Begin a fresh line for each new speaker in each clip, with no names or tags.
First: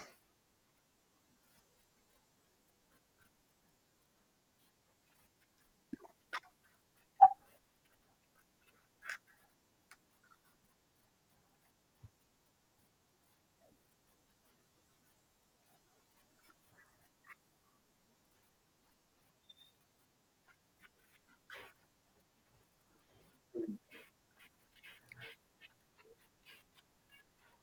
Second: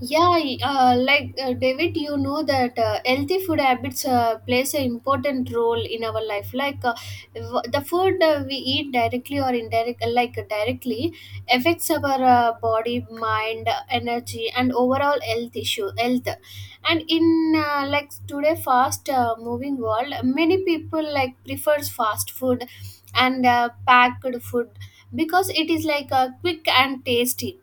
Yeah, like David, you know that healthy food habits plays an important role in our life. Like the food we eat directly or indirect, like directly, affects our body, mind, energy, and overall health. And in today, fast moving world, many people like prefers fast food and packed food because it is like quick and tasty,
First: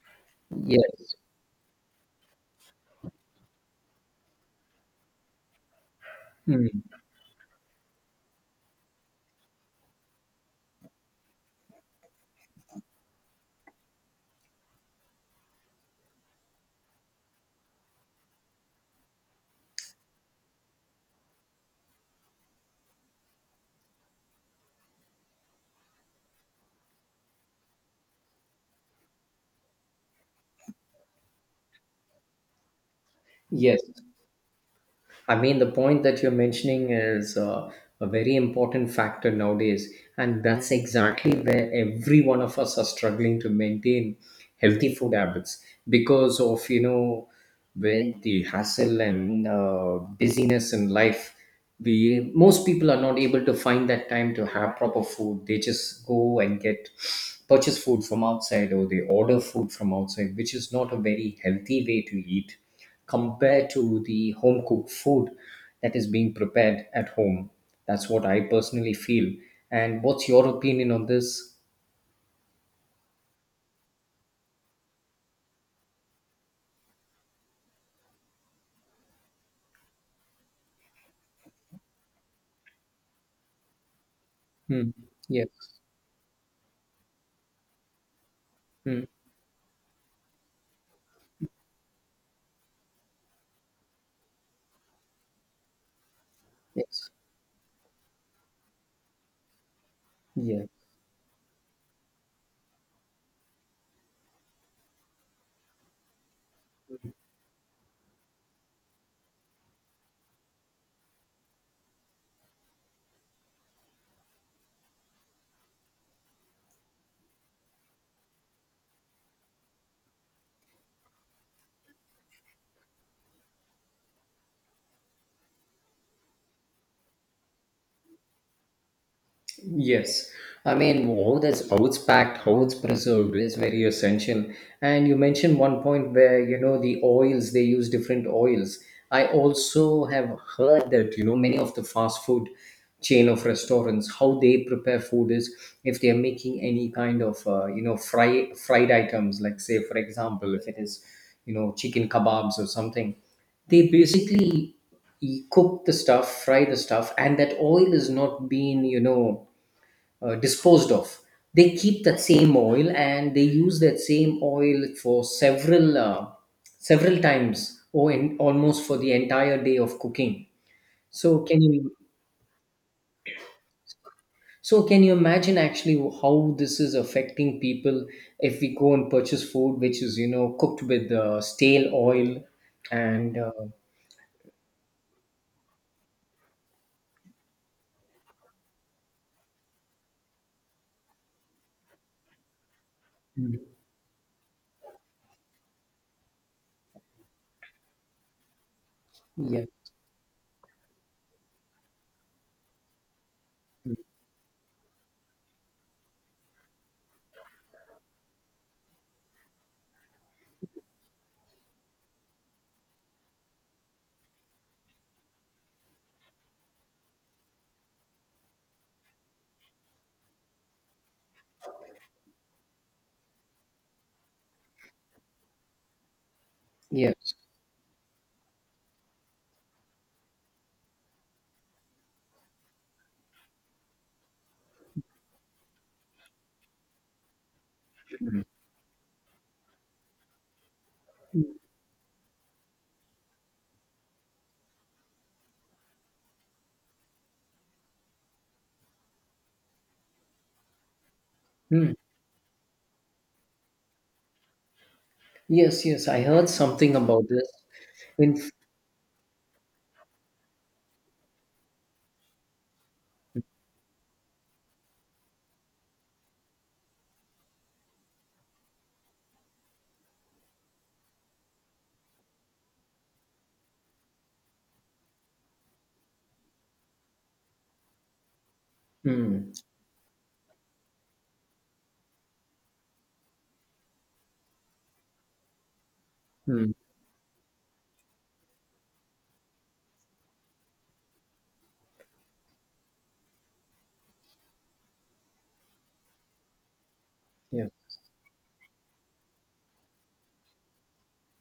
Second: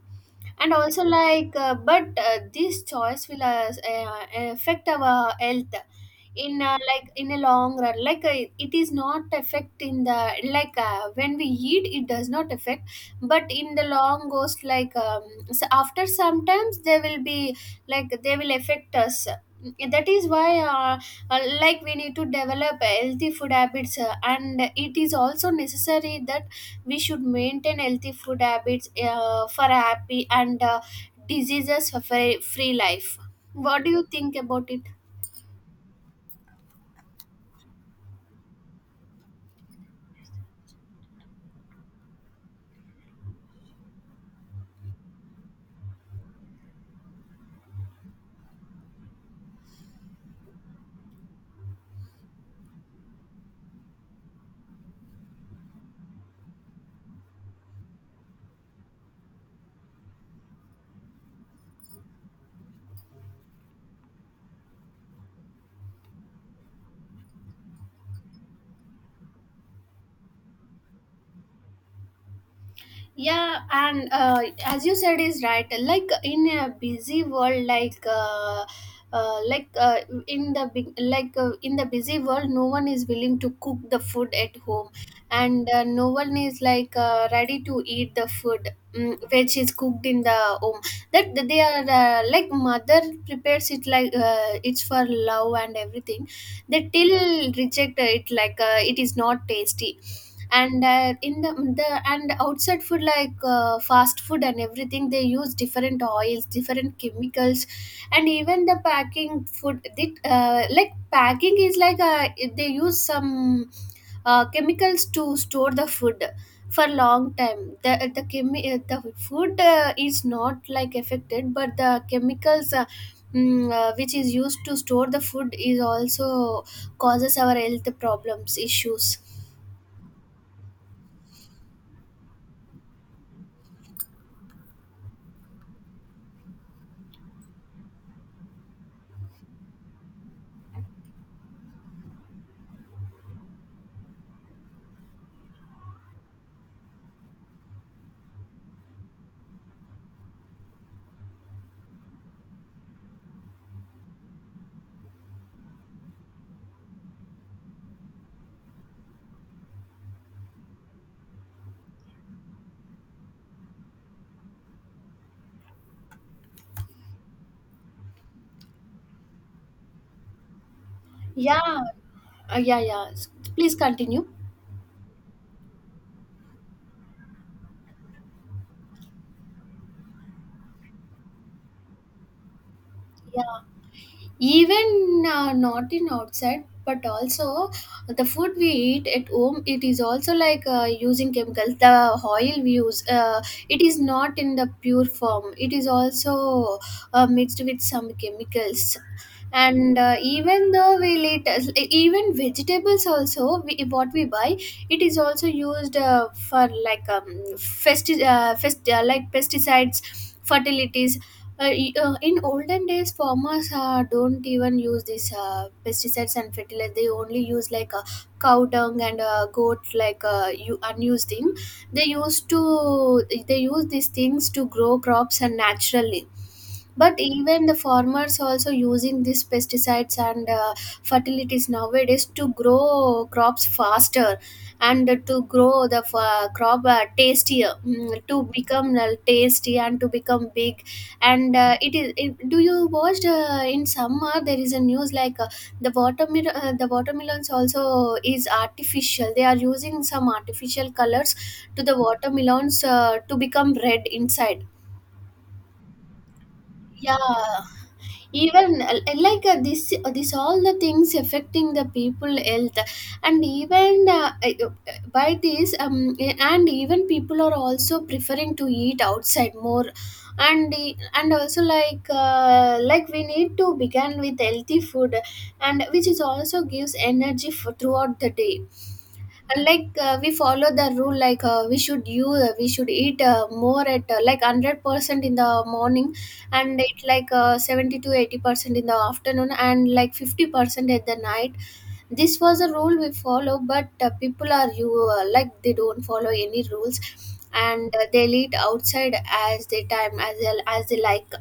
and also
Yes.
like but this choice will affect our health in
Hmm.
in a long run, like it is not affect in the, like when we eat it does not affect, but in the long goes, like so after sometimes they will be, like they will affect us. That is why like we need to develop healthy food habits, and it is also necessary that we should maintain healthy food habits for a happy and diseases free life.
Yes.
What do you think about it?
I mean, the point that you're mentioning is a very important factor nowadays. And that's exactly where every one of us are struggling to maintain healthy food habits because of, when the hassle and busyness in life, we most people are not able to find that time to have proper food. They just go and get purchase food from outside, or they order food from outside, which is not a very healthy way to eat compared to the home cooked food that is being prepared at home. That's what I personally feel. And what's your opinion on this?
Yeah, and as you said is right, like in a busy world, uh, like uh, in the big like in the busy world no one is willing to cook the food at home.
Hmm. Yes.
And no one is like ready to eat the food,
Hmm.
which is cooked in the home, that they are, like mother prepares it, like it's for love and everything. They
Yes.
till reject it, like it is not tasty.
Yeah.
And in the and outside food, like fast food and everything, they use different oils, different chemicals. And even the packing food, like packing is like, they use some chemicals to store the food for long time. The food is not like affected, but the chemicals which is used to store the food is also causes our health problems issues.
Yes, I mean, how that's how it's packed, how it's preserved is very essential. And you mentioned one point where the oils they use different oils. I also have heard that many of the fast food chain of restaurants how they prepare food is, if they are making any kind of fry fried items, like say for example if it is chicken kebabs or something, they basically cook the stuff, fry the stuff, and that oil is not being disposed of. They keep that same oil and they use that same oil for several times, or in, almost for the entire day of cooking. So
Yeah,
can you
yeah, yeah. Please continue.
so can you imagine actually how this is affecting people if we go and purchase food which is cooked with stale oil and
Yeah, even not in outside, but also the food we eat at home. It is also like using chemicals. The oil we use,
Mm.
it is not in the pure form. It is also mixed with some chemicals.
Yeah,
And even though we lit even vegetables also, what we buy, it is also used for, like like pesticides, fertilities. In olden days, farmers don't even use these pesticides and fertilizer. They only use, like cow dung and goat, like you unused thing. they used to they use these things to grow crops and naturally. But
yes.
even the farmers also using these pesticides and fertilities nowadays to grow crops faster, and to grow the crop tastier, to become tasty and to become big. And do you watch in summer there is a news, like the watermelons also is artificial? They are using some artificial colors to
Hmm.
the watermelons to become red inside.
Yes, yes, I heard something about this
Yeah,
in.
even this, all the things affecting the people health. And even by this, and even people are also preferring to eat outside more. And also, like we need to begin with healthy food, and which is also gives energy for throughout the day.
Hmm.
Like we follow the rule, like we should eat more at like 100% in the morning,
Hmm.
and it, like 70 to 80% in the afternoon, and like 50% at the night. This was a rule we follow, but people are you like they don't follow any rules,
Yeah.
and they'll eat outside as they time, as they like.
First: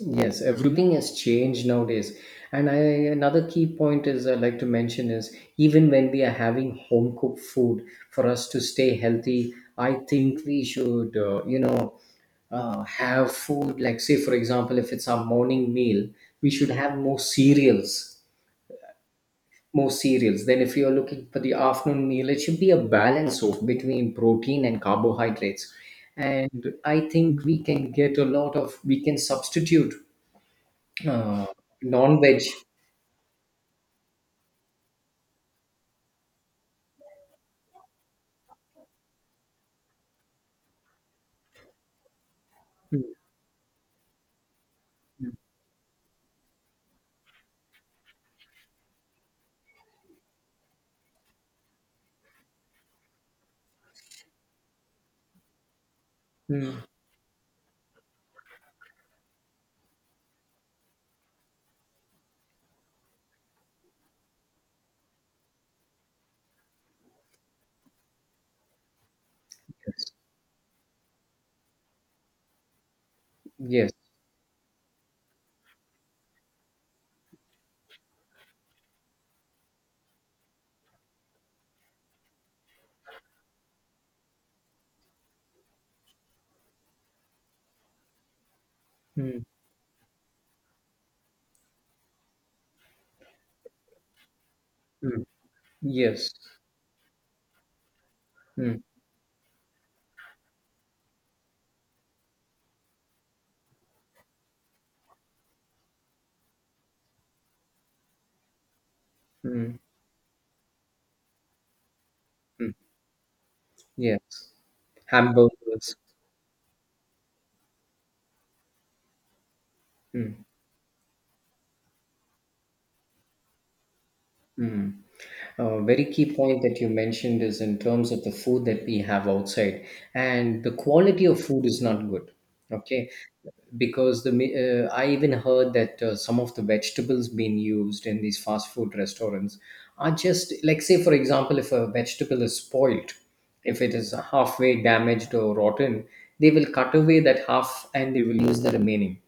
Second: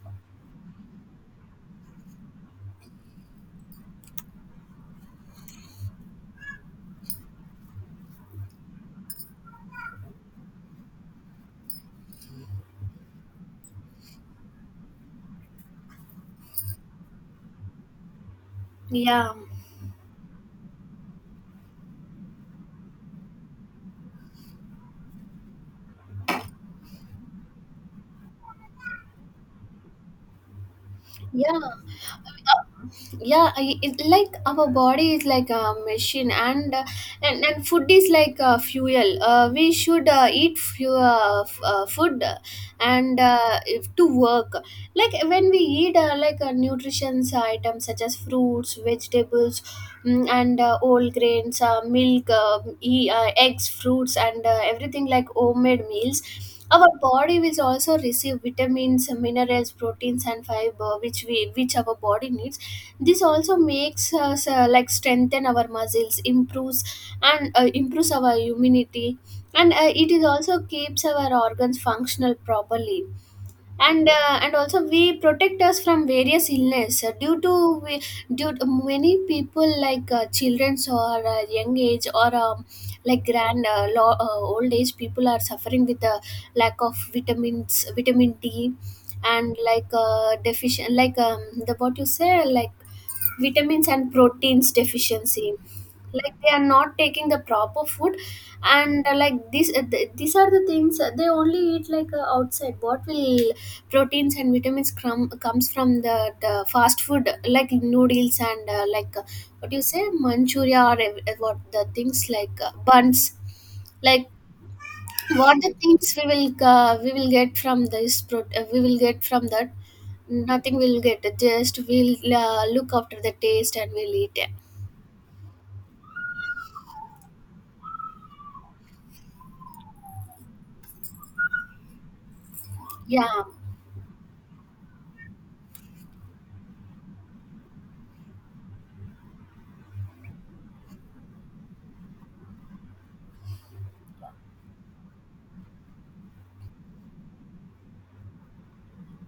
Yes, everything has changed nowadays. And I another key point is I like to mention is, even when we are having home cooked food, for us to stay healthy, I think we should have food, like say for example if it's our morning meal, we should have more cereals,
Yeah.
more cereals. Then if you're looking for the afternoon meal, it should be a balance of between protein and carbohydrates. And I think we can get a lot of we can substitute uh,
Yeah.
non-veg.
Yeah, like our body is like a machine, and and food is like fuel. We should eat food, and if to work, like when we eat like nutritions items such as fruits, vegetables, and whole grains, milk, eggs, fruits, and everything, like homemade meals,
Mm.
our body will also receive vitamins, minerals, proteins, and fiber, which our body needs. This also makes us, like, strengthen our muscles, improves our immunity, and it is also keeps our organs functional properly,
Yes.
and also we protect us from various illness due to many people, like childrens, or young age, or like old age people are suffering with the lack of vitamins, vitamin D,
Mm.
and like deficient, like the what you say, like vitamins and proteins
Mm.
deficiency.
Yes.
Like they are not taking the proper food,
Mm,
and like these are the things. They only eat, like outside. What will proteins and vitamins comes from the fast food, like noodles, and what do
mm.
you say, manchuria, or what the things, like
Mm.
buns, like
Yes.
what the
Hamburgers.
things we will get from we will get from that?
Mm.
Nothing we'll get, just we'll look after the taste and we'll eat it.
Mm. A very key point that you mentioned is in terms of the food that we have outside, and the quality of food is not good. Okay,
Yeah.
because I even heard that some of the vegetables being used in these fast food restaurants are just, like say for example, if a vegetable is spoiled, if it is halfway damaged or rotten, they will cut away that half and they will use the remaining.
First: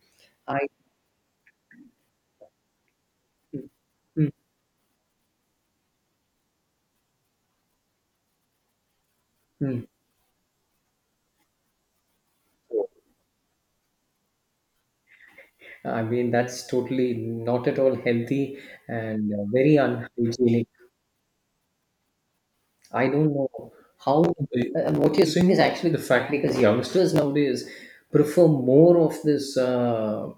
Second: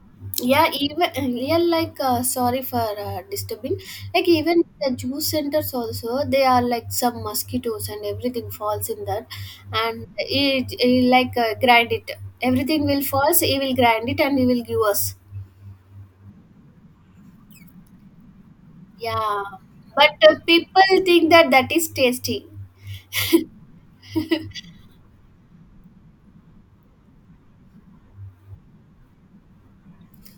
I
yeah even yeah like sorry for disturbing, like
Mm,
even the juice centers also, they are like some mosquitoes and everything falls in that,
mm.
and it like grind it. Everything will falls, he will grind it, and he will give us.
I mean, that's totally not at all healthy and
Yeah,
very
but
unhygienic.
people think that that is tasty.
I don't know how, and what you're saying is actually the fact, because youngsters nowadays prefer more of this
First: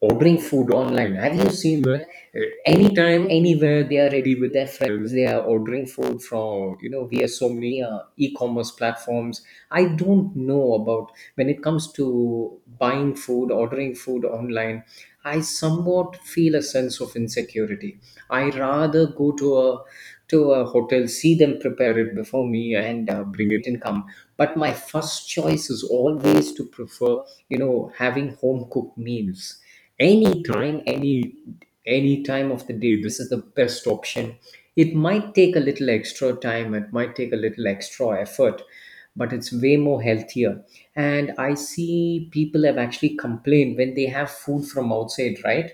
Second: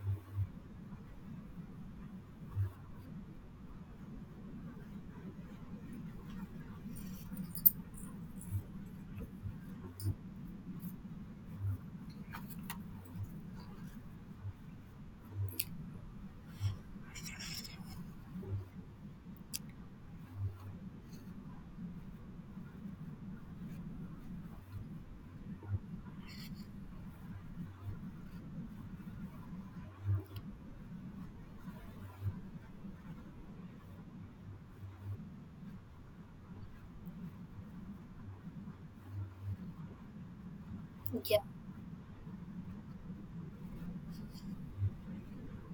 ordering food online. Have you seen that? Anytime, anywhere, they are ready with their friends. They are ordering food from via so many e-commerce platforms. I don't know about when it comes to buying food, ordering food online. I somewhat feel a sense of insecurity. I rather go to a hotel, see them prepare it before me, and bring it and come. But my first choice is always to prefer, having home cooked meals anytime, any time of the day. This is the best option. It might take a little extra time. It might take a little extra effort, but it's way more healthier. And
Yeah.
I see people have actually complained when they have food from outside, right?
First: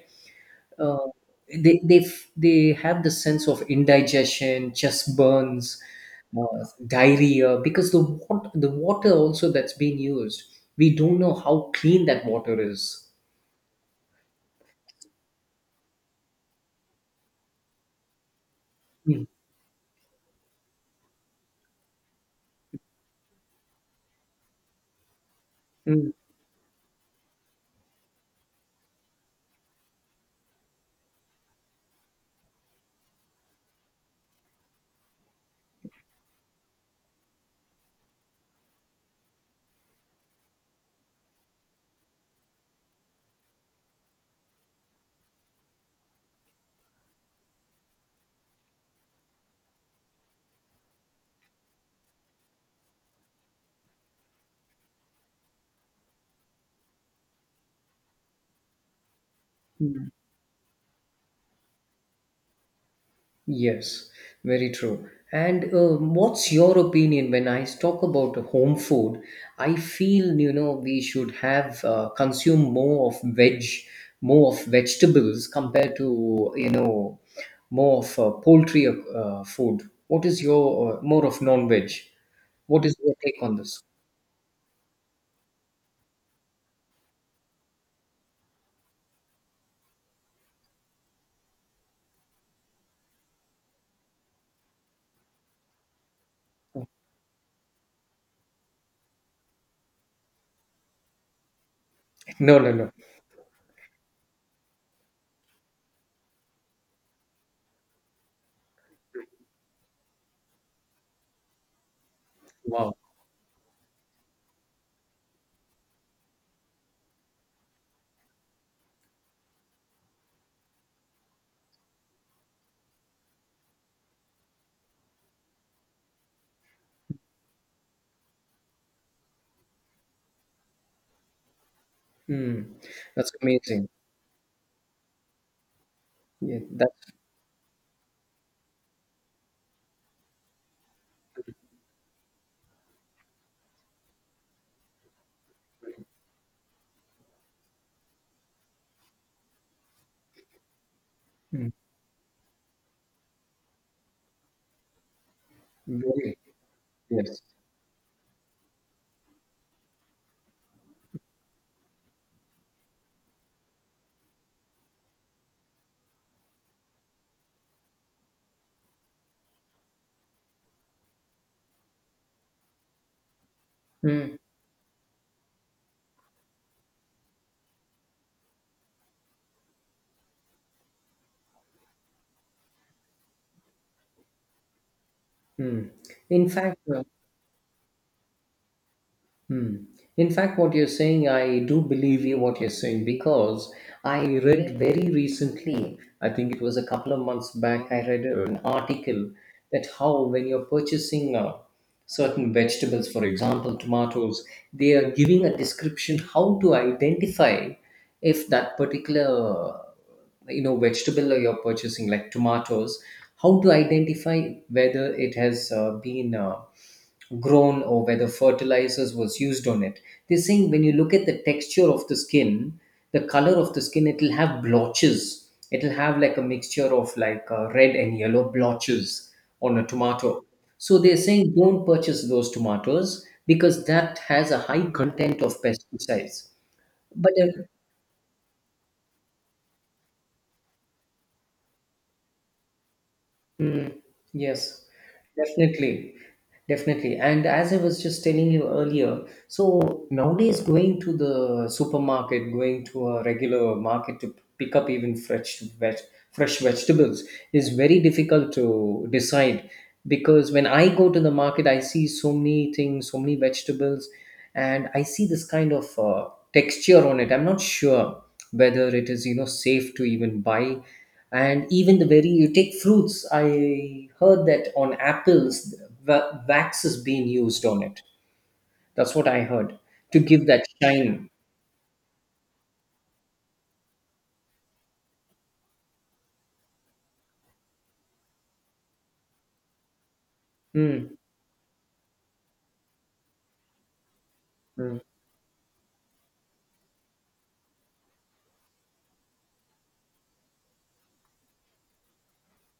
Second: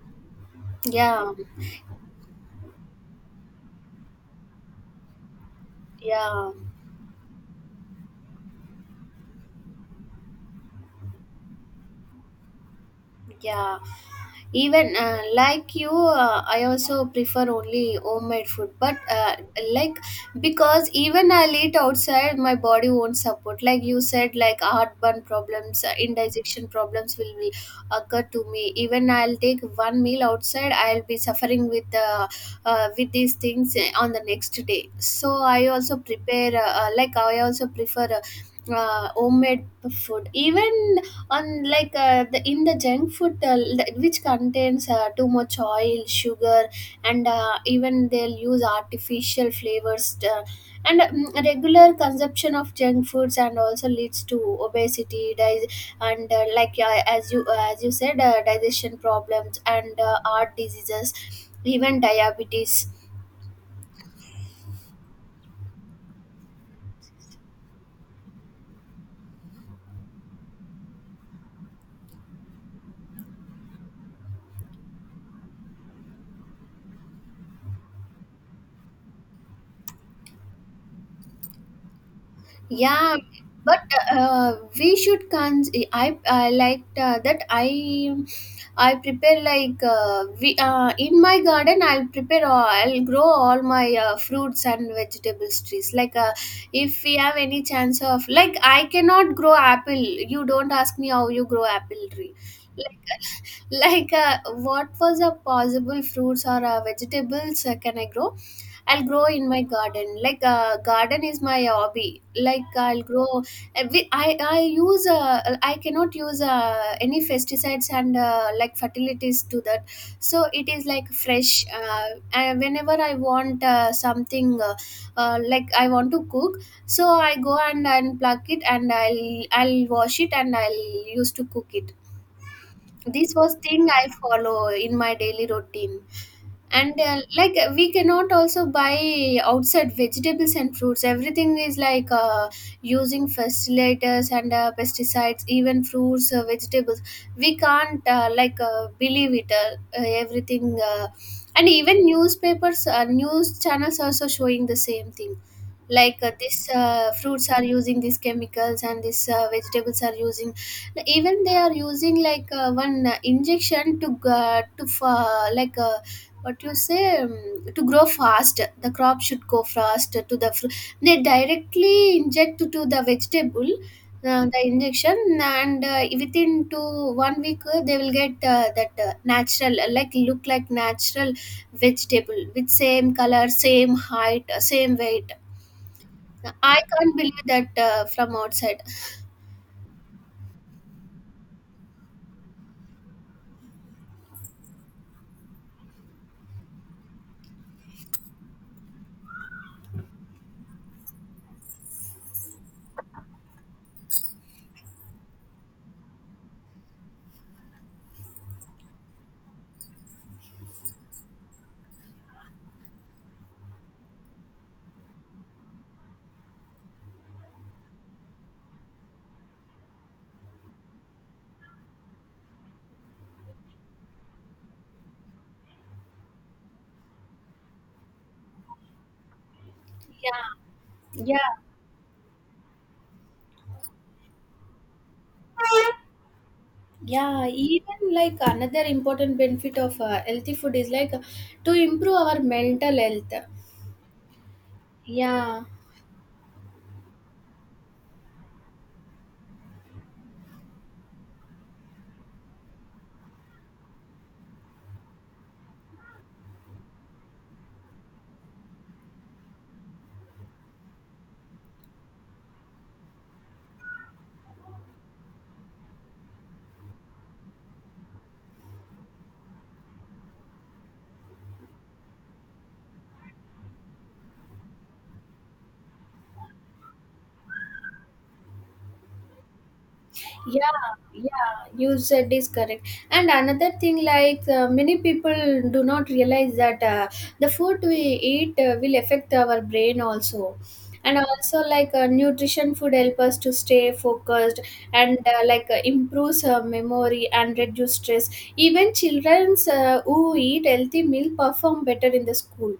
uh,
Yeah,
they have the sense of indigestion, chest burns,
yeah,
diarrhea, because the water also that's being used, we don't know how clean that water is.
yeah. Even like you, I also prefer only homemade food. But like because even I'll eat outside, my body won't support. Like you said, like heartburn problems,
Mm.
indigestion problems will be occur to me. Even I'll take one meal outside, I'll be suffering with these things on the next day. So I also prepare like I also prefer, homemade food, even. And like in the junk food, which contains too much oil, sugar, and even they'll use artificial flavors, and regular consumption of junk foods and also leads to obesity, di- and like as you said, digestion problems, and heart diseases, even diabetes.
Yes, very true. And what's your opinion when I talk about home food? I feel we should have consume more of veg, more of vegetables, compared to more of poultry food. What is your more of non-veg? What is your
Yeah,
take on
but
this?
we should cons. I liked that. I prepare, like we in my garden, I'll prepare. I'll grow all my fruits and vegetables trees. Like if we have any chance of, like, I cannot grow apple. You don't ask me how you grow apple tree.
No, no, no.
Like, like what was a possible fruits or vegetables can I grow? I'll grow in my garden. Like garden is my hobby. Like
Wow.
I'll grow. I cannot use any pesticides and like fertilities to that. So it is like fresh. Whenever I want something, I want to cook, so I go and pluck it, and I'll wash it, and I'll use to cook it.
Mm, that's
This was thing
amazing.
I follow in my daily routine.
Yeah, that's
And like we cannot also buy outside vegetables and fruits. Everything is like using fertilizers and pesticides, even fruits, vegetables, we can't believe it, everything
mm,
and even newspapers, news channels also showing the same thing, like
very
this
yes.
fruits are using these chemicals, and these vegetables are using. Even they are using, like one injection, to like what you say, to grow fast, the crop should go fast to the they directly inject to the vegetable
Mm,
the injection, and within to 1 week they will get that natural, like look like natural vegetable, with same color, same height, same weight.
mm. In fact,
I can't believe that from outside.
Hmm. In fact, what you're saying, I do believe you what you're saying, because I read very recently, I think it was a couple of months back, I read an article that how, when you're purchasing certain vegetables, for example, tomatoes, they are giving a description how to identify if that particular vegetable you're purchasing, like tomatoes, how to identify whether it has been grown, or whether fertilizers was used on it. They're saying when you look at the texture of the skin, the color of the skin, it'll have blotches, it'll have like a mixture of like red and yellow blotches on a tomato.
Yeah.
So they're
Yeah.
saying, don't purchase those tomatoes because that has a high content of pesticides. But
Yeah Even, like, another important benefit of healthy food is, like, to improve our mental health.
Mm, yes,
Yeah,
definitely. Definitely. And as I was just telling you earlier, so nowadays, going to the supermarket, going to a regular market to pick up even fresh vegetables, is very difficult to decide. Because when I go to the market, I see so many things, so many vegetables, and I see this kind of texture on it. I'm not sure whether it is safe to even buy. And even the very you take fruits, I heard that on apples, wax is being used on it. That's what I heard, to give that
yeah,
shine.
yeah, you said is correct. And another thing, like many people do not realize that the food we eat will affect our brain also. And
Mm.
also, like nutrition food help us to stay focused,
Mm.
and improves memory and reduce stress. Even children who eat healthy meal perform better in the school.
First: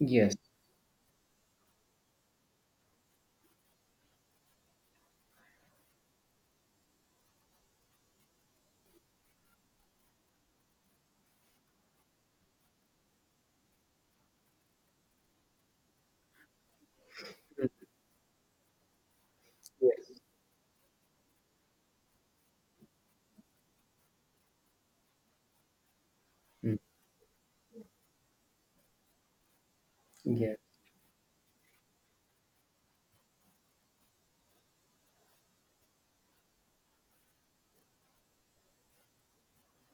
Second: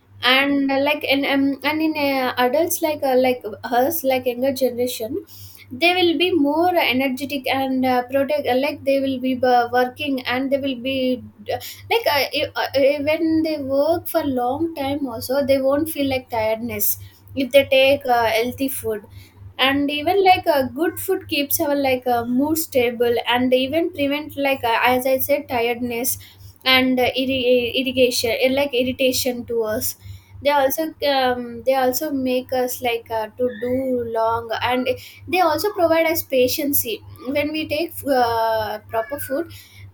Yes,
And in adults like us, like younger generation, they will be more energetic and protect they will be working, and they will be uh, when they work for long time also, they won't feel like tiredness if they take healthy food. And
yes.
even good food keeps our mood stable and even prevent, as I said, tiredness
Mm.
and irri- irrigation like irritation to us. They
Yes.
also make us to do long, and they also provide us patience. When we take proper food,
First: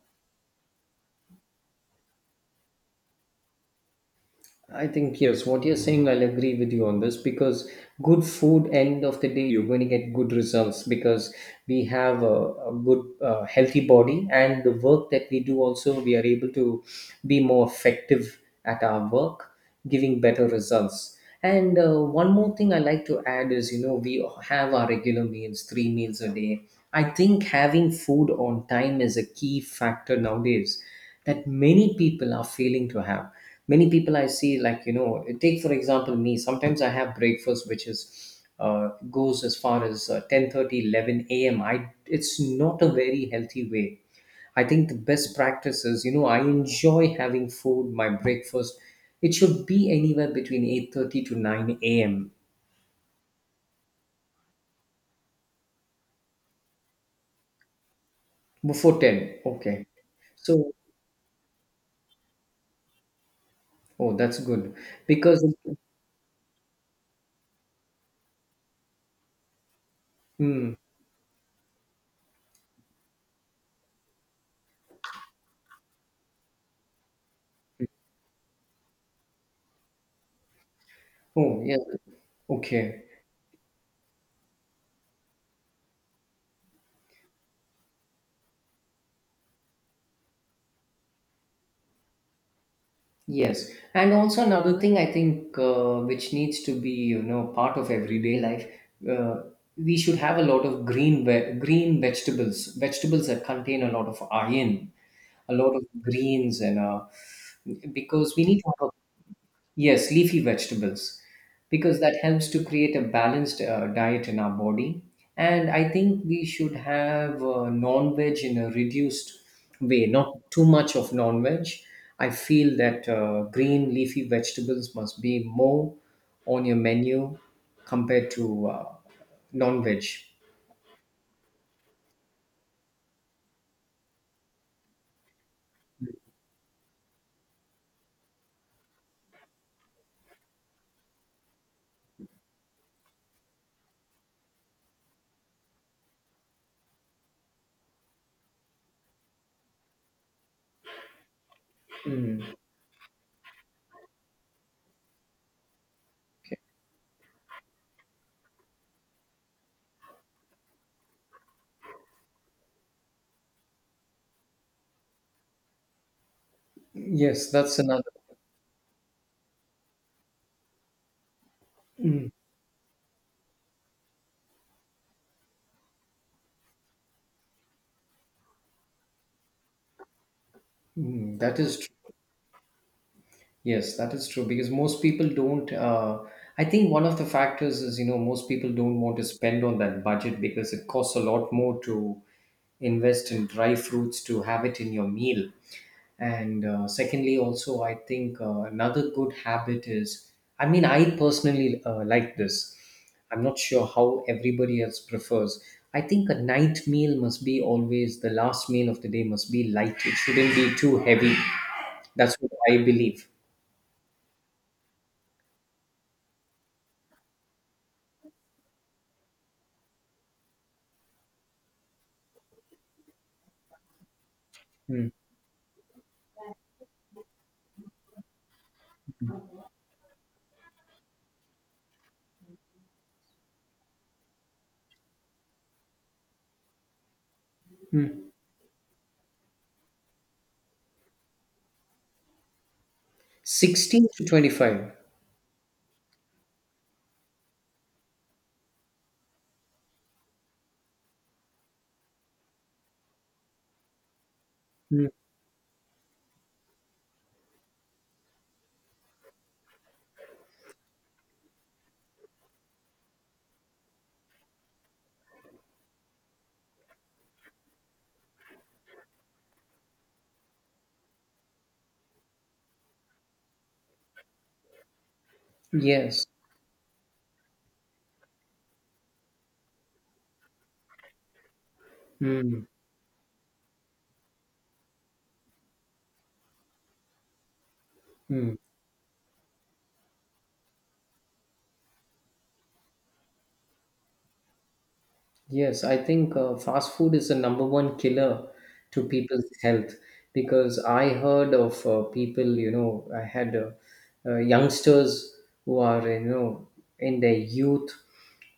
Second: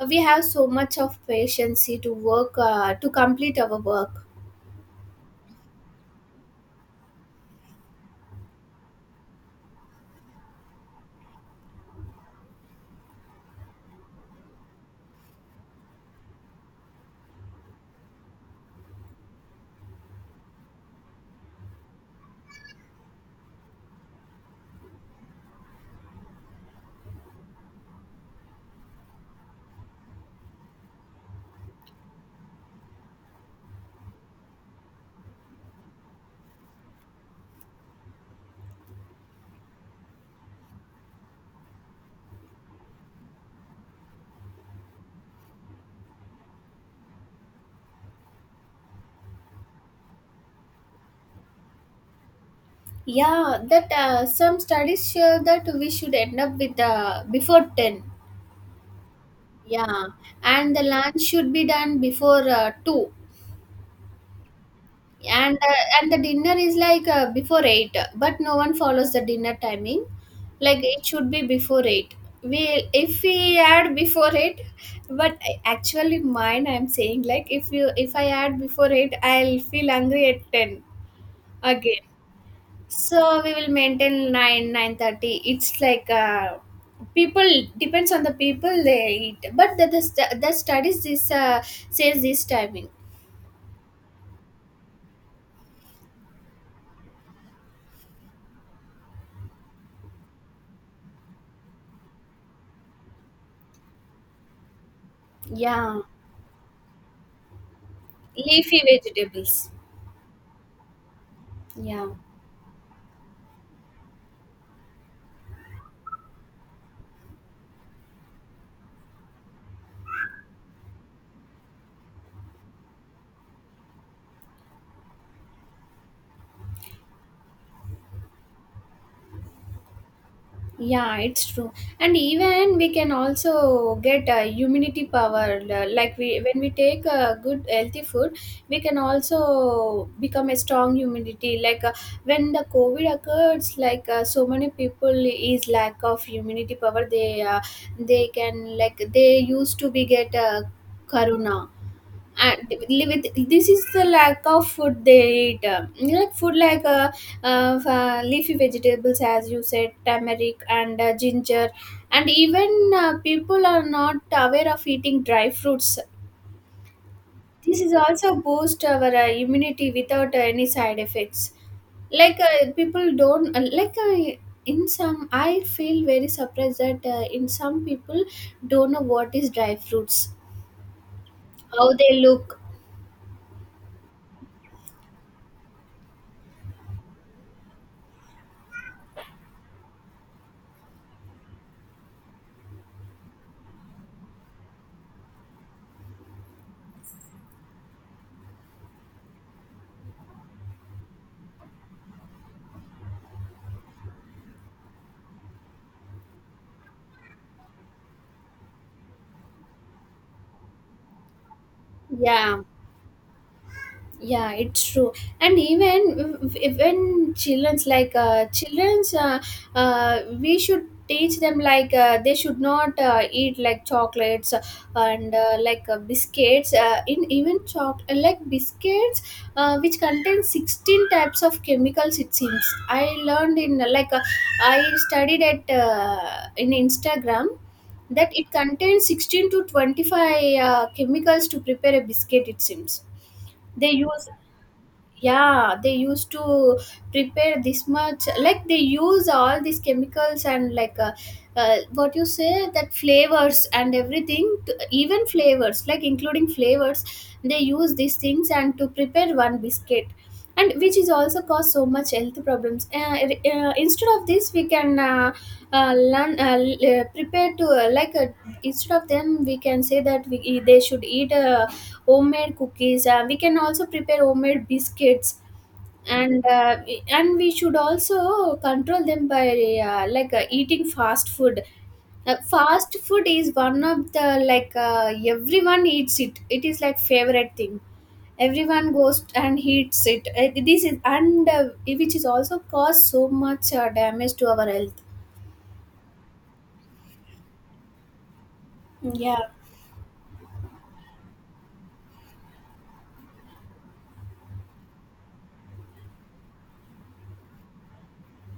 we have so much of patience to work to complete our work.
I think yes, what you're saying, I'll agree with you on this, because good food, end of the day, you're going to get good results, because we have a good, healthy body, and the work that we do also, we are able to be more effective at our work, giving better results. And one more thing I like to add is, we have our regular meals, three meals a day. I think having food on time is a key factor nowadays that many people are failing to have. Many people I see, like take for example me, sometimes I have breakfast which is goes as far as 10:30, 11 a.m. I It's not a very healthy way. I think the best practice is, I enjoy having food, my breakfast, it should be anywhere between 8:30 to 9 a.m.,
Yeah, that some studies show that we should end up with before 10.
before 10. Okay.
Yeah.
So,
And the lunch should be done before 2.
oh, that's good. Because,
And the dinner is before 8, but no one follows the dinner timing.
hmm.
Like, it should be before 8. We If we add before 8, but actually mine, I'm saying like if you if I add before 8, I'll feel hungry at 10
Oh, yeah,
again.
okay.
So we will maintain 9, 9:30. It's like People, depends on the people, they eat. But the studies, this says this timing.
Yes, and also another thing I think, which needs to be part of everyday life. Uh, we should have a lot of green vegetables, vegetables that contain a lot of iron, a lot of
Yeah.
greens, and because we need to
Leafy
have a
vegetables.
Yes, leafy vegetables, because
Yeah.
that helps to create a balanced diet in our body. And I think we should have non veg in a reduced way, not too much of non veg. I feel that green leafy vegetables must be more on your menu compared to non veg.
Yeah, it's true. And even we can also get immunity power. Like we, when we take good healthy food, we can also become a strong immunity. When the COVID occurs, so many people is lack of immunity power. They can, like they used to be get corona,
Mm.
and with this is the lack of food they eat. Like food like leafy vegetables, as you said, turmeric and ginger. And even people are not aware of eating dry fruits.
Yes, that's
This is
another.
also boost our immunity without any side effects.
Mm,
Like people don't like in Some, I feel very surprised that in some people don't know what is dry fruits,
mm, that is
how
true.
they look.
Yes, that is true because most people don't. I think one of the factors is, most people don't want to spend on that budget because it costs a lot more to invest in dry fruits to have it in your meal. And secondly, also, I think another good habit is, I mean, I personally like this. I'm not sure how everybody else prefers. I think a night meal must be, always the last meal of the day must be light, it shouldn't be too heavy. That's what
Yeah.
I believe.
Yeah, it's true. And even, even children's like children's we should teach them they should not eat like chocolates
Hmm.
and biscuits, in even choc like biscuits which contain 16 types of chemicals, it seems. I learned in like I studied at in instagram that
Mm.
it contains 16 to 25 chemicals to prepare a biscuit, it seems they
16 to
use.
25.
Yeah, they used to prepare this much. Like, they use all these chemicals and what you say, that flavors and everything, to,
Mm.
even flavors like including flavors. They use these things and to prepare one biscuit, and which is also cause so much health problems. Instead of this, we can learn, l- prepare to like instead of them, we can say that they should eat homemade cookies. We can also prepare homemade biscuits.
Yes.
And we should also control them by eating fast food.
Mm.
Fast food is one of the, everyone eats it, it is like favorite thing.
Mm.
Everyone goes and eats it. This is and Which is also cause so much damage to our health.
Yes, I think fast food is the number one killer to
Yeah.
people's health, because I heard of people, I had youngsters who are, in their youth,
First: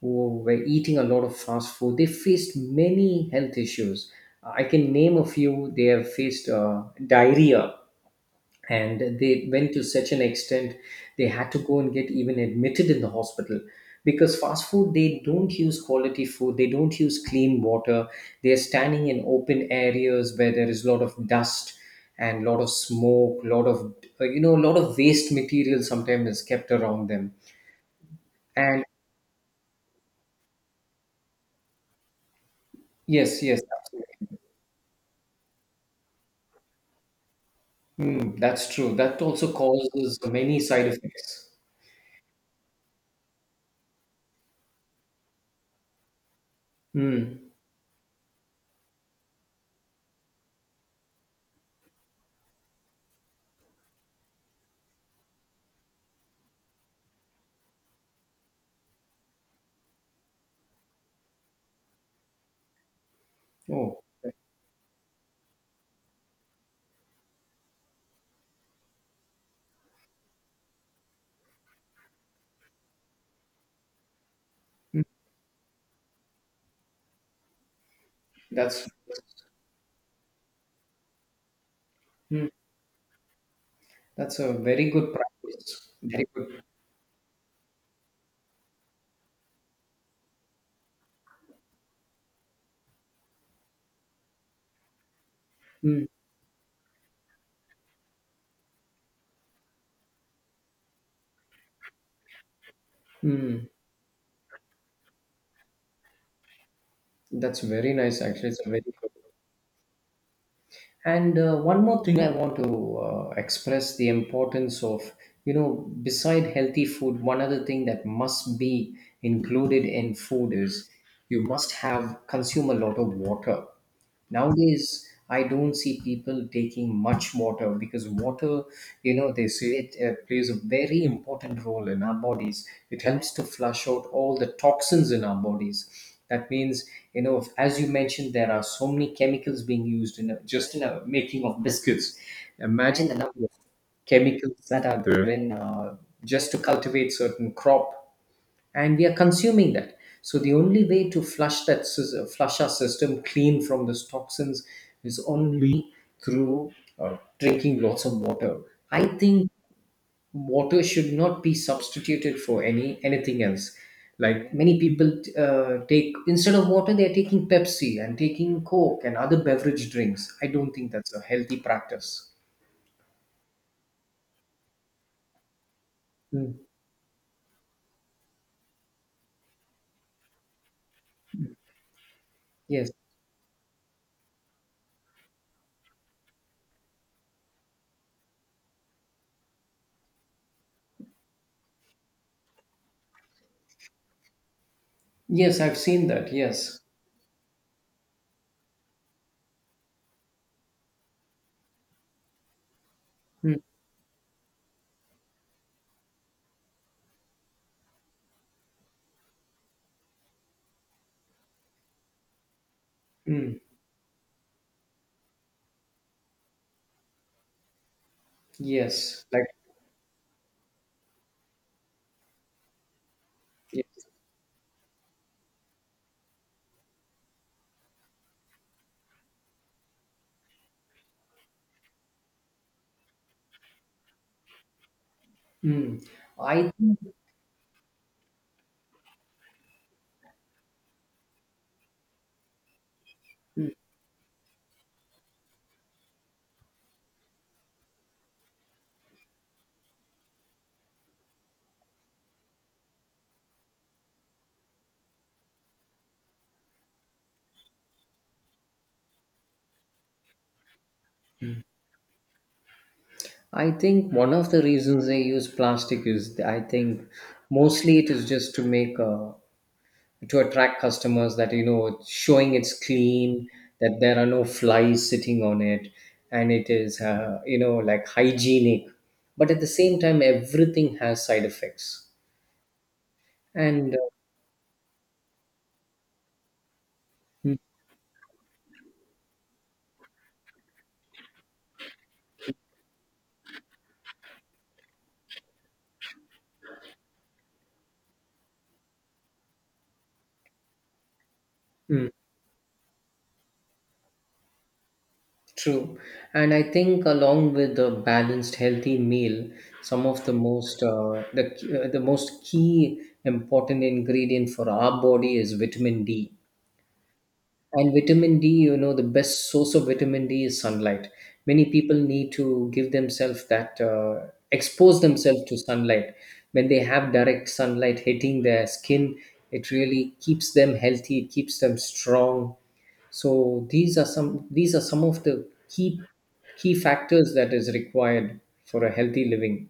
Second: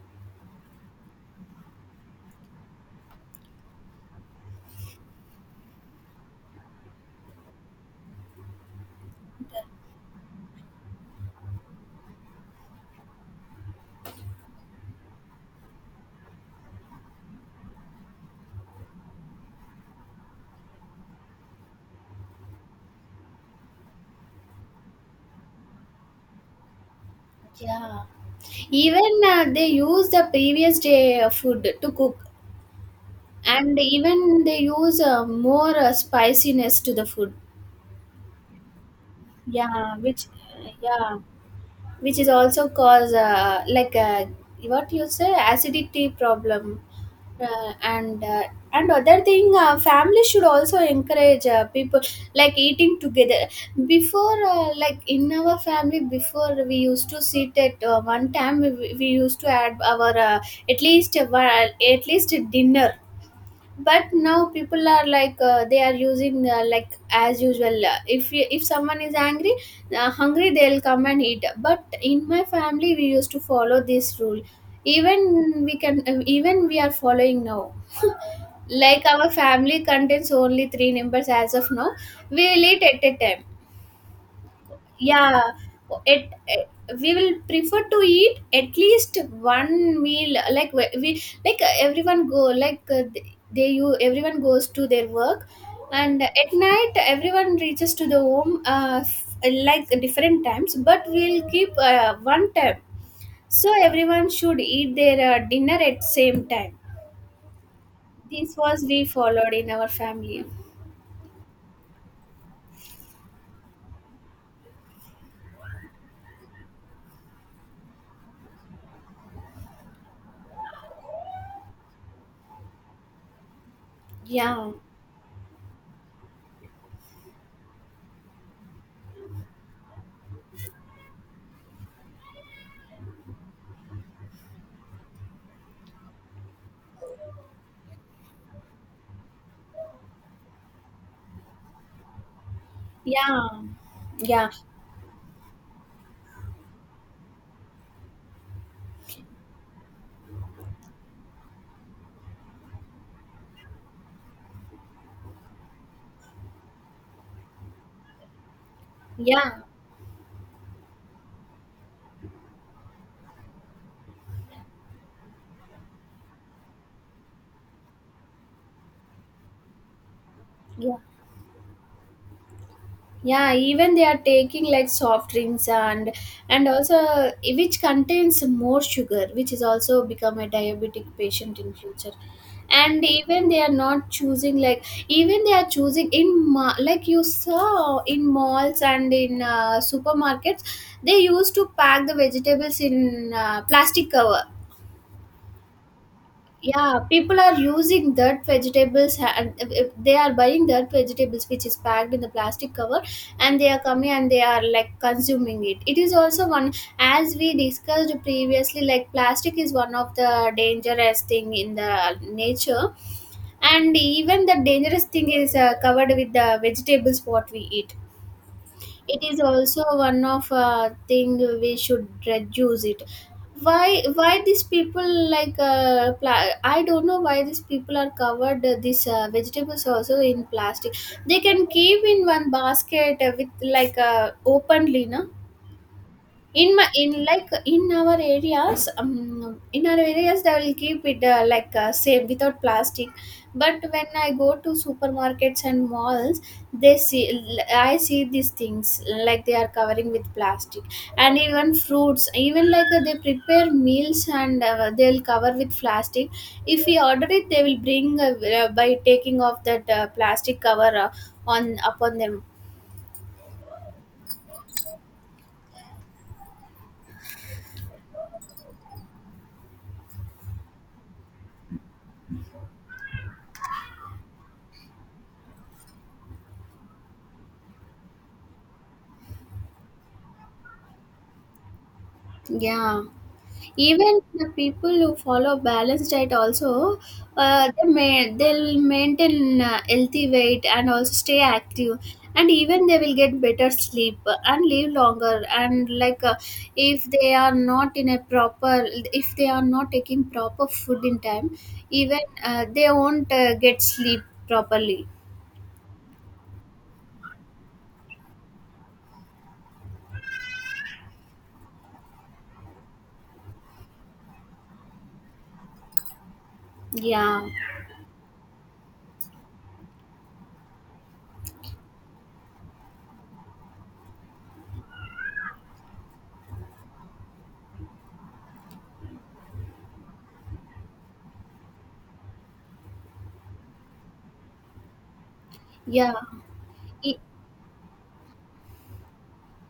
who were eating a lot of fast food. They faced many health issues. I can name a few. They have faced diarrhea, and they went to such an extent they had to go and get even admitted in the hospital, because fast food, they don't use quality food, they don't use clean water, they're standing in open areas where there is a lot of dust and a lot of smoke, a lot of a lot of waste material sometimes is kept around them.
Yeah,
And
even they use the previous day food to cook,
yes, yes,
and
absolutely.
even they use more spiciness to the food.
Mm, that's true, that also
Yeah,
causes many side
yeah,
effects.
which is also cause what you say, acidity problem.
Mm.
Uh, and uh, and other thing, family should also encourage people, like eating together. Before, in our family before, we used to sit at one time. We used to add our, at least dinner.
Oh.
But now people are they are using as usual. If someone is angry, hungry, they'll come and eat. But in my family, we used to follow this rule.
Mm,
Even we can, even we are following now.
that's
Like, our family contains only three members as of now.
hmm.
We will eat at a time.
That's a very good
Yeah.
practice. Very
it,
good.
it we will prefer to eat at least one meal. Everyone go, like they you everyone goes to their work,
Mm,
and at night everyone reaches to the home like different times. But we'll keep one time,
mm.
so everyone should eat their dinner at same time.
That's very nice, actually.
This
It's a very
was
good.
we followed in our family.
And one more thing I want to express the importance of, beside healthy food, one other thing that must be included in food is you must have consume a lot of water.
Yeah.
Nowadays, I don't see people taking much water because water, they say it plays a very important role in our bodies. It helps to flush out all the toxins in our bodies. That means, as you mentioned, there are so many chemicals being used in just in a making of biscuits. Imagine the number
Yeah.
of
Yeah.
chemicals that are there in just to cultivate certain crop and we are consuming that. So the only way to flush flush our system clean from those toxins is only through drinking lots of water. I think
Yeah.
water should not be substituted for anything else. Like many people take instead of water, they are taking Pepsi and taking Coke and other beverage drinks. I don't think
Yeah.
that's a healthy practice.
Yeah, even they are taking like soft drinks, and
Mm.
also which contains more sugar, which is also become a diabetic patient in future.
Yes,
And even they are not choosing, like even they are choosing in like you saw in malls and in supermarkets, they used to pack the vegetables in plastic cover.
yes, I've seen that. Yes,
Yeah, people are using that vegetables. Ha- and if- If they are buying that vegetables which is packed in the plastic cover,
mm,
and they are coming and they are like consuming it. It is also one, as we discussed previously, like plastic is one of the dangerous thing in the nature.
mm,
And even the dangerous thing is covered with the vegetables what we eat. It
yes,
is
like
also one of thing we should reduce it.
yes.
Why these people I don't know why these people are covered these vegetables also in plastic. They can keep in one basket with like openly, no.
Mm. I
In our areas, in our areas they will keep it safe without plastic.
hmm.
But when I go to supermarkets and malls, they see I see these things, like they are covering with plastic. And even fruits, even they prepare meals, and they'll cover with plastic. If we order it, they will bring by taking off that plastic cover on upon them.
I think one of the reasons they use plastic is, I think mostly it is just to make to attract customers that, you know, it's showing it's clean, that there are no flies sitting on it, and it is you know, like, hygienic, but at the same time everything has side effects.
Yeah.
And
Even the people who follow balanced diet also,
mm,
they'll maintain healthy weight and also stay active, and even they will get better sleep and live longer. And if they are not in a proper, if they are not taking proper food in time,
mm.
even they won't get sleep properly.
True. And I think along with a balanced, healthy meal, some of the most key important ingredient for our body is vitamin D.
Yeah,
And vitamin D, you know, the best source of vitamin D is sunlight. Many people need to give themselves that, expose themselves to sunlight. When they have direct sunlight hitting their skin, it really keeps them healthy. It keeps them strong. So these are some, these are some of the key
yeah.
key
E,
factors that is required for a healthy living.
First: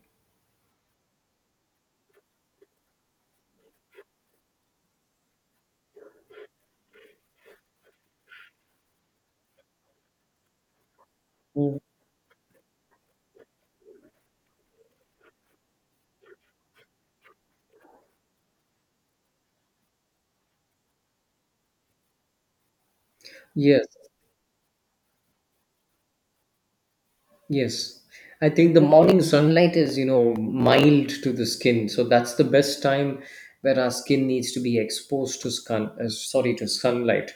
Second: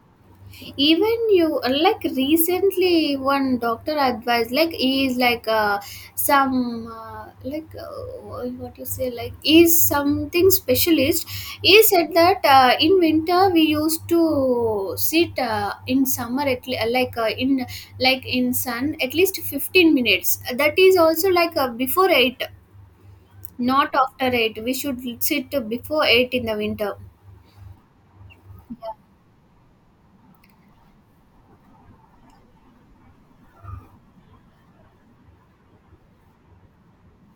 even you, like recently one doctor advised. Like he is like some like What you say, like he is something specialist.
Mm.
He said that in winter we used to sit in summer at le- like in like in sun at least 15 minutes. That is also before 8,
Yes,
not after 8. We should sit before 8 in the winter.
yes, I think the morning sunlight is, you know, mild to the skin, so that's the best time where our skin needs to be exposed to sun sorry to sunlight.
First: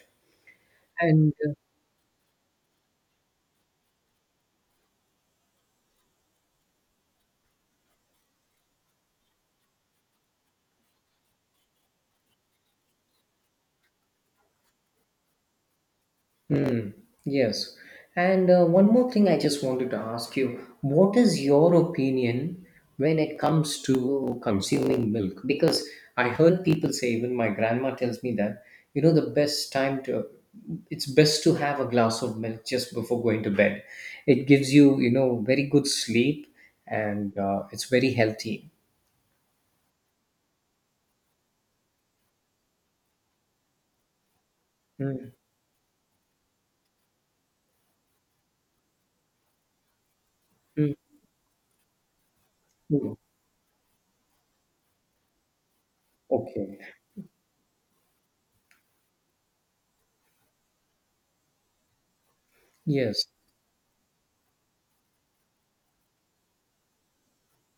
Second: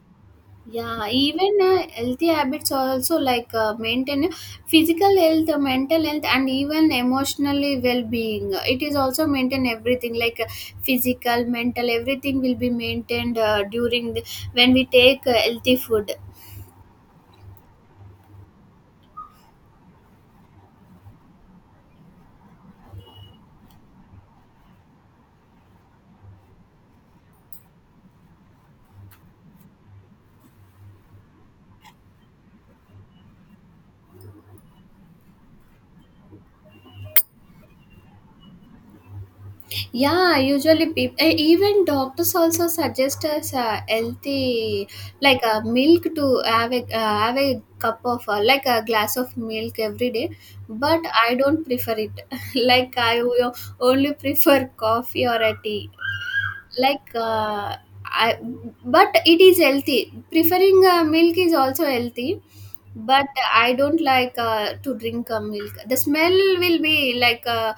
Yeah,
And
even healthy habits are also maintain physical health, mental health, and even emotionally well-being. It is also maintain everything, physical, mental, everything will be maintained during the, when we take healthy food.
Hmm. Yes. And one more thing I just wanted to ask you. What is your opinion when it comes to consuming milk? Because I heard people say, even my grandma tells me that, you know, the best time to, it's best to have a glass of milk just before going to bed. It gives you, you know, very good sleep, and it's very healthy.
Yeah, usually people, even doctors also suggest us healthy,
Mm.
milk to have a cup of, like a glass of milk every day.
Mm.
But I don't prefer it. Like,
Mm.
I will only prefer coffee or a tea.
Okay.
like uh, I, but it is healthy. Preferring milk is also healthy,
Yes.
but I don't like to drink milk. The smell will be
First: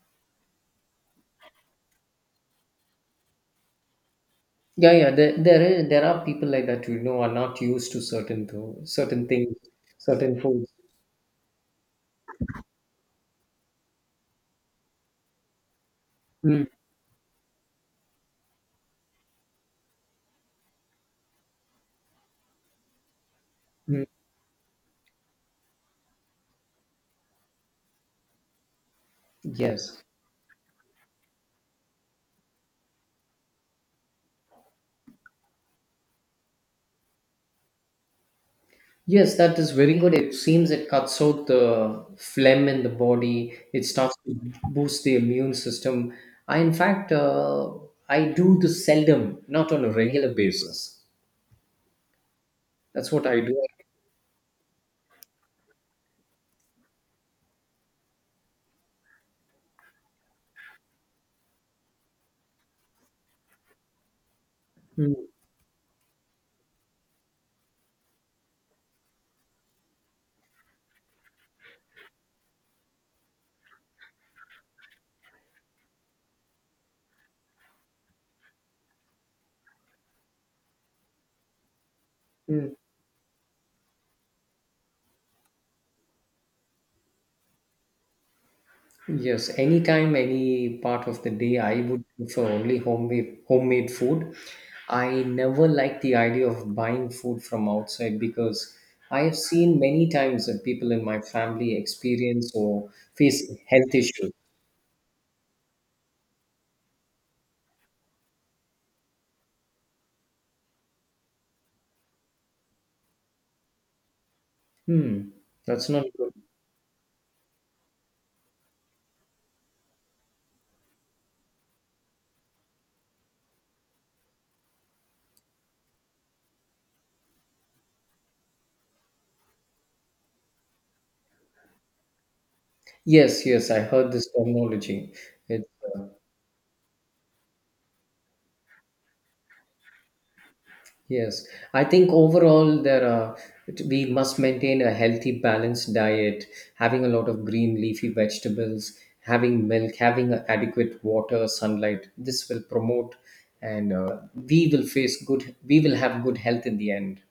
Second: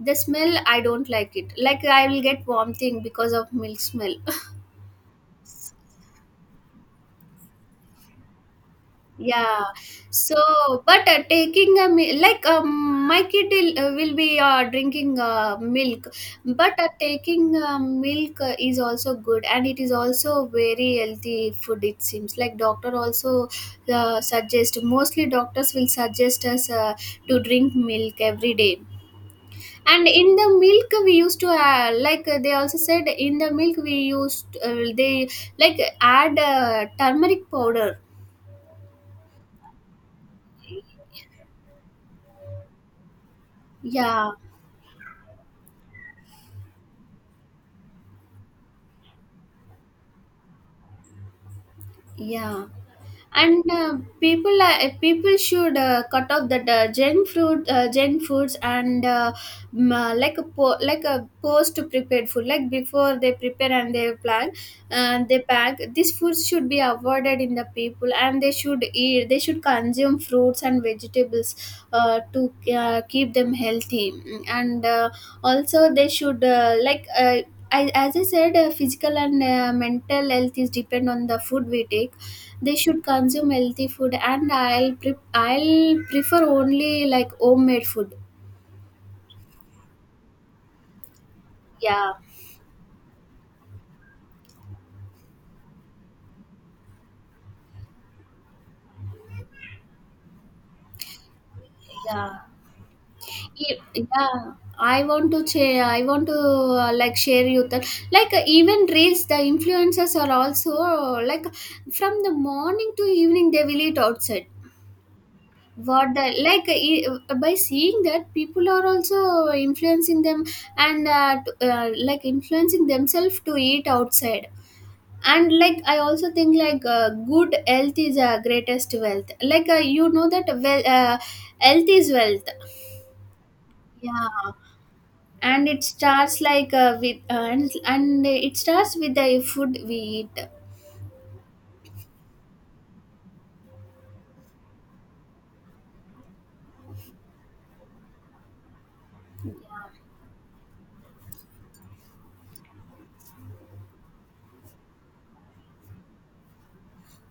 the smell, I don't like it. Like, I will get vomiting because of milk smell.
Yeah, yeah. There are people like that who, you know, are not used to certain things,
Yeah. So,
certain foods.
but taking a mi- like my kid will be drinking milk.
Mm,
But taking milk is also good, and it is also very healthy food. It seems like doctor also
mm.
suggest, mostly doctors will suggest us to drink milk every day.
Yes,
And in the milk we used to they also said in the milk we used they like add turmeric powder.
yes, that is very good. It seems it cuts out the phlegm in the body. It starts
Yeah.
to boost the immune system. I, in fact, I do this seldom, not on a regular basis.
Yeah.
That's what I do.
and People, people should cut off that gen foods, and a post prepared food, like before they prepare and they plan
Mm,
and they pack. These foods should be avoided in the people, and they should eat, they should consume fruits and vegetables to keep them healthy. Mm. And also they should I, as I said, physical and mental health is depend on the food we take. They
mm.
should consume healthy food, and I'll prefer only like homemade food.
Yes, anytime, any part of the day, I would
Yeah,
prefer only homemade food. I never like the idea of buying food from outside because I have seen many times that people in my family
yeah.
experience or face health issues.
Yeah. I want to share. I want to like share you that even reels, the influencers are also from the morning to evening they will eat outside.
Hmm, that's not
What the
good.
like e- By seeing that, people are also influencing them, and influencing themselves to eat outside. And I also think good health is greatest wealth. You know that well, health is wealth.
Yes, yes, I heard this
Yeah.
terminology. It's
And it
uh,
starts like with and it starts with the food we eat.
Yes, I think overall there are we must maintain a healthy, balanced diet, having a lot of green leafy vegetables, having milk, having adequate water, sunlight. This will promote, and we will face good. We will have good health in the end.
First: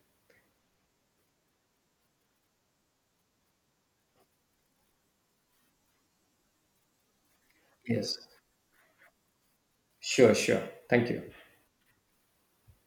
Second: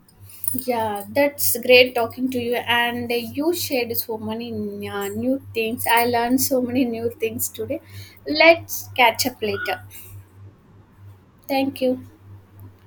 Yeah, that's great talking to you, and you shared so many new things. I learned so many new things today.
Yes, yes.
Let's catch up later.
Sure, sure. Thank you.
Thank you.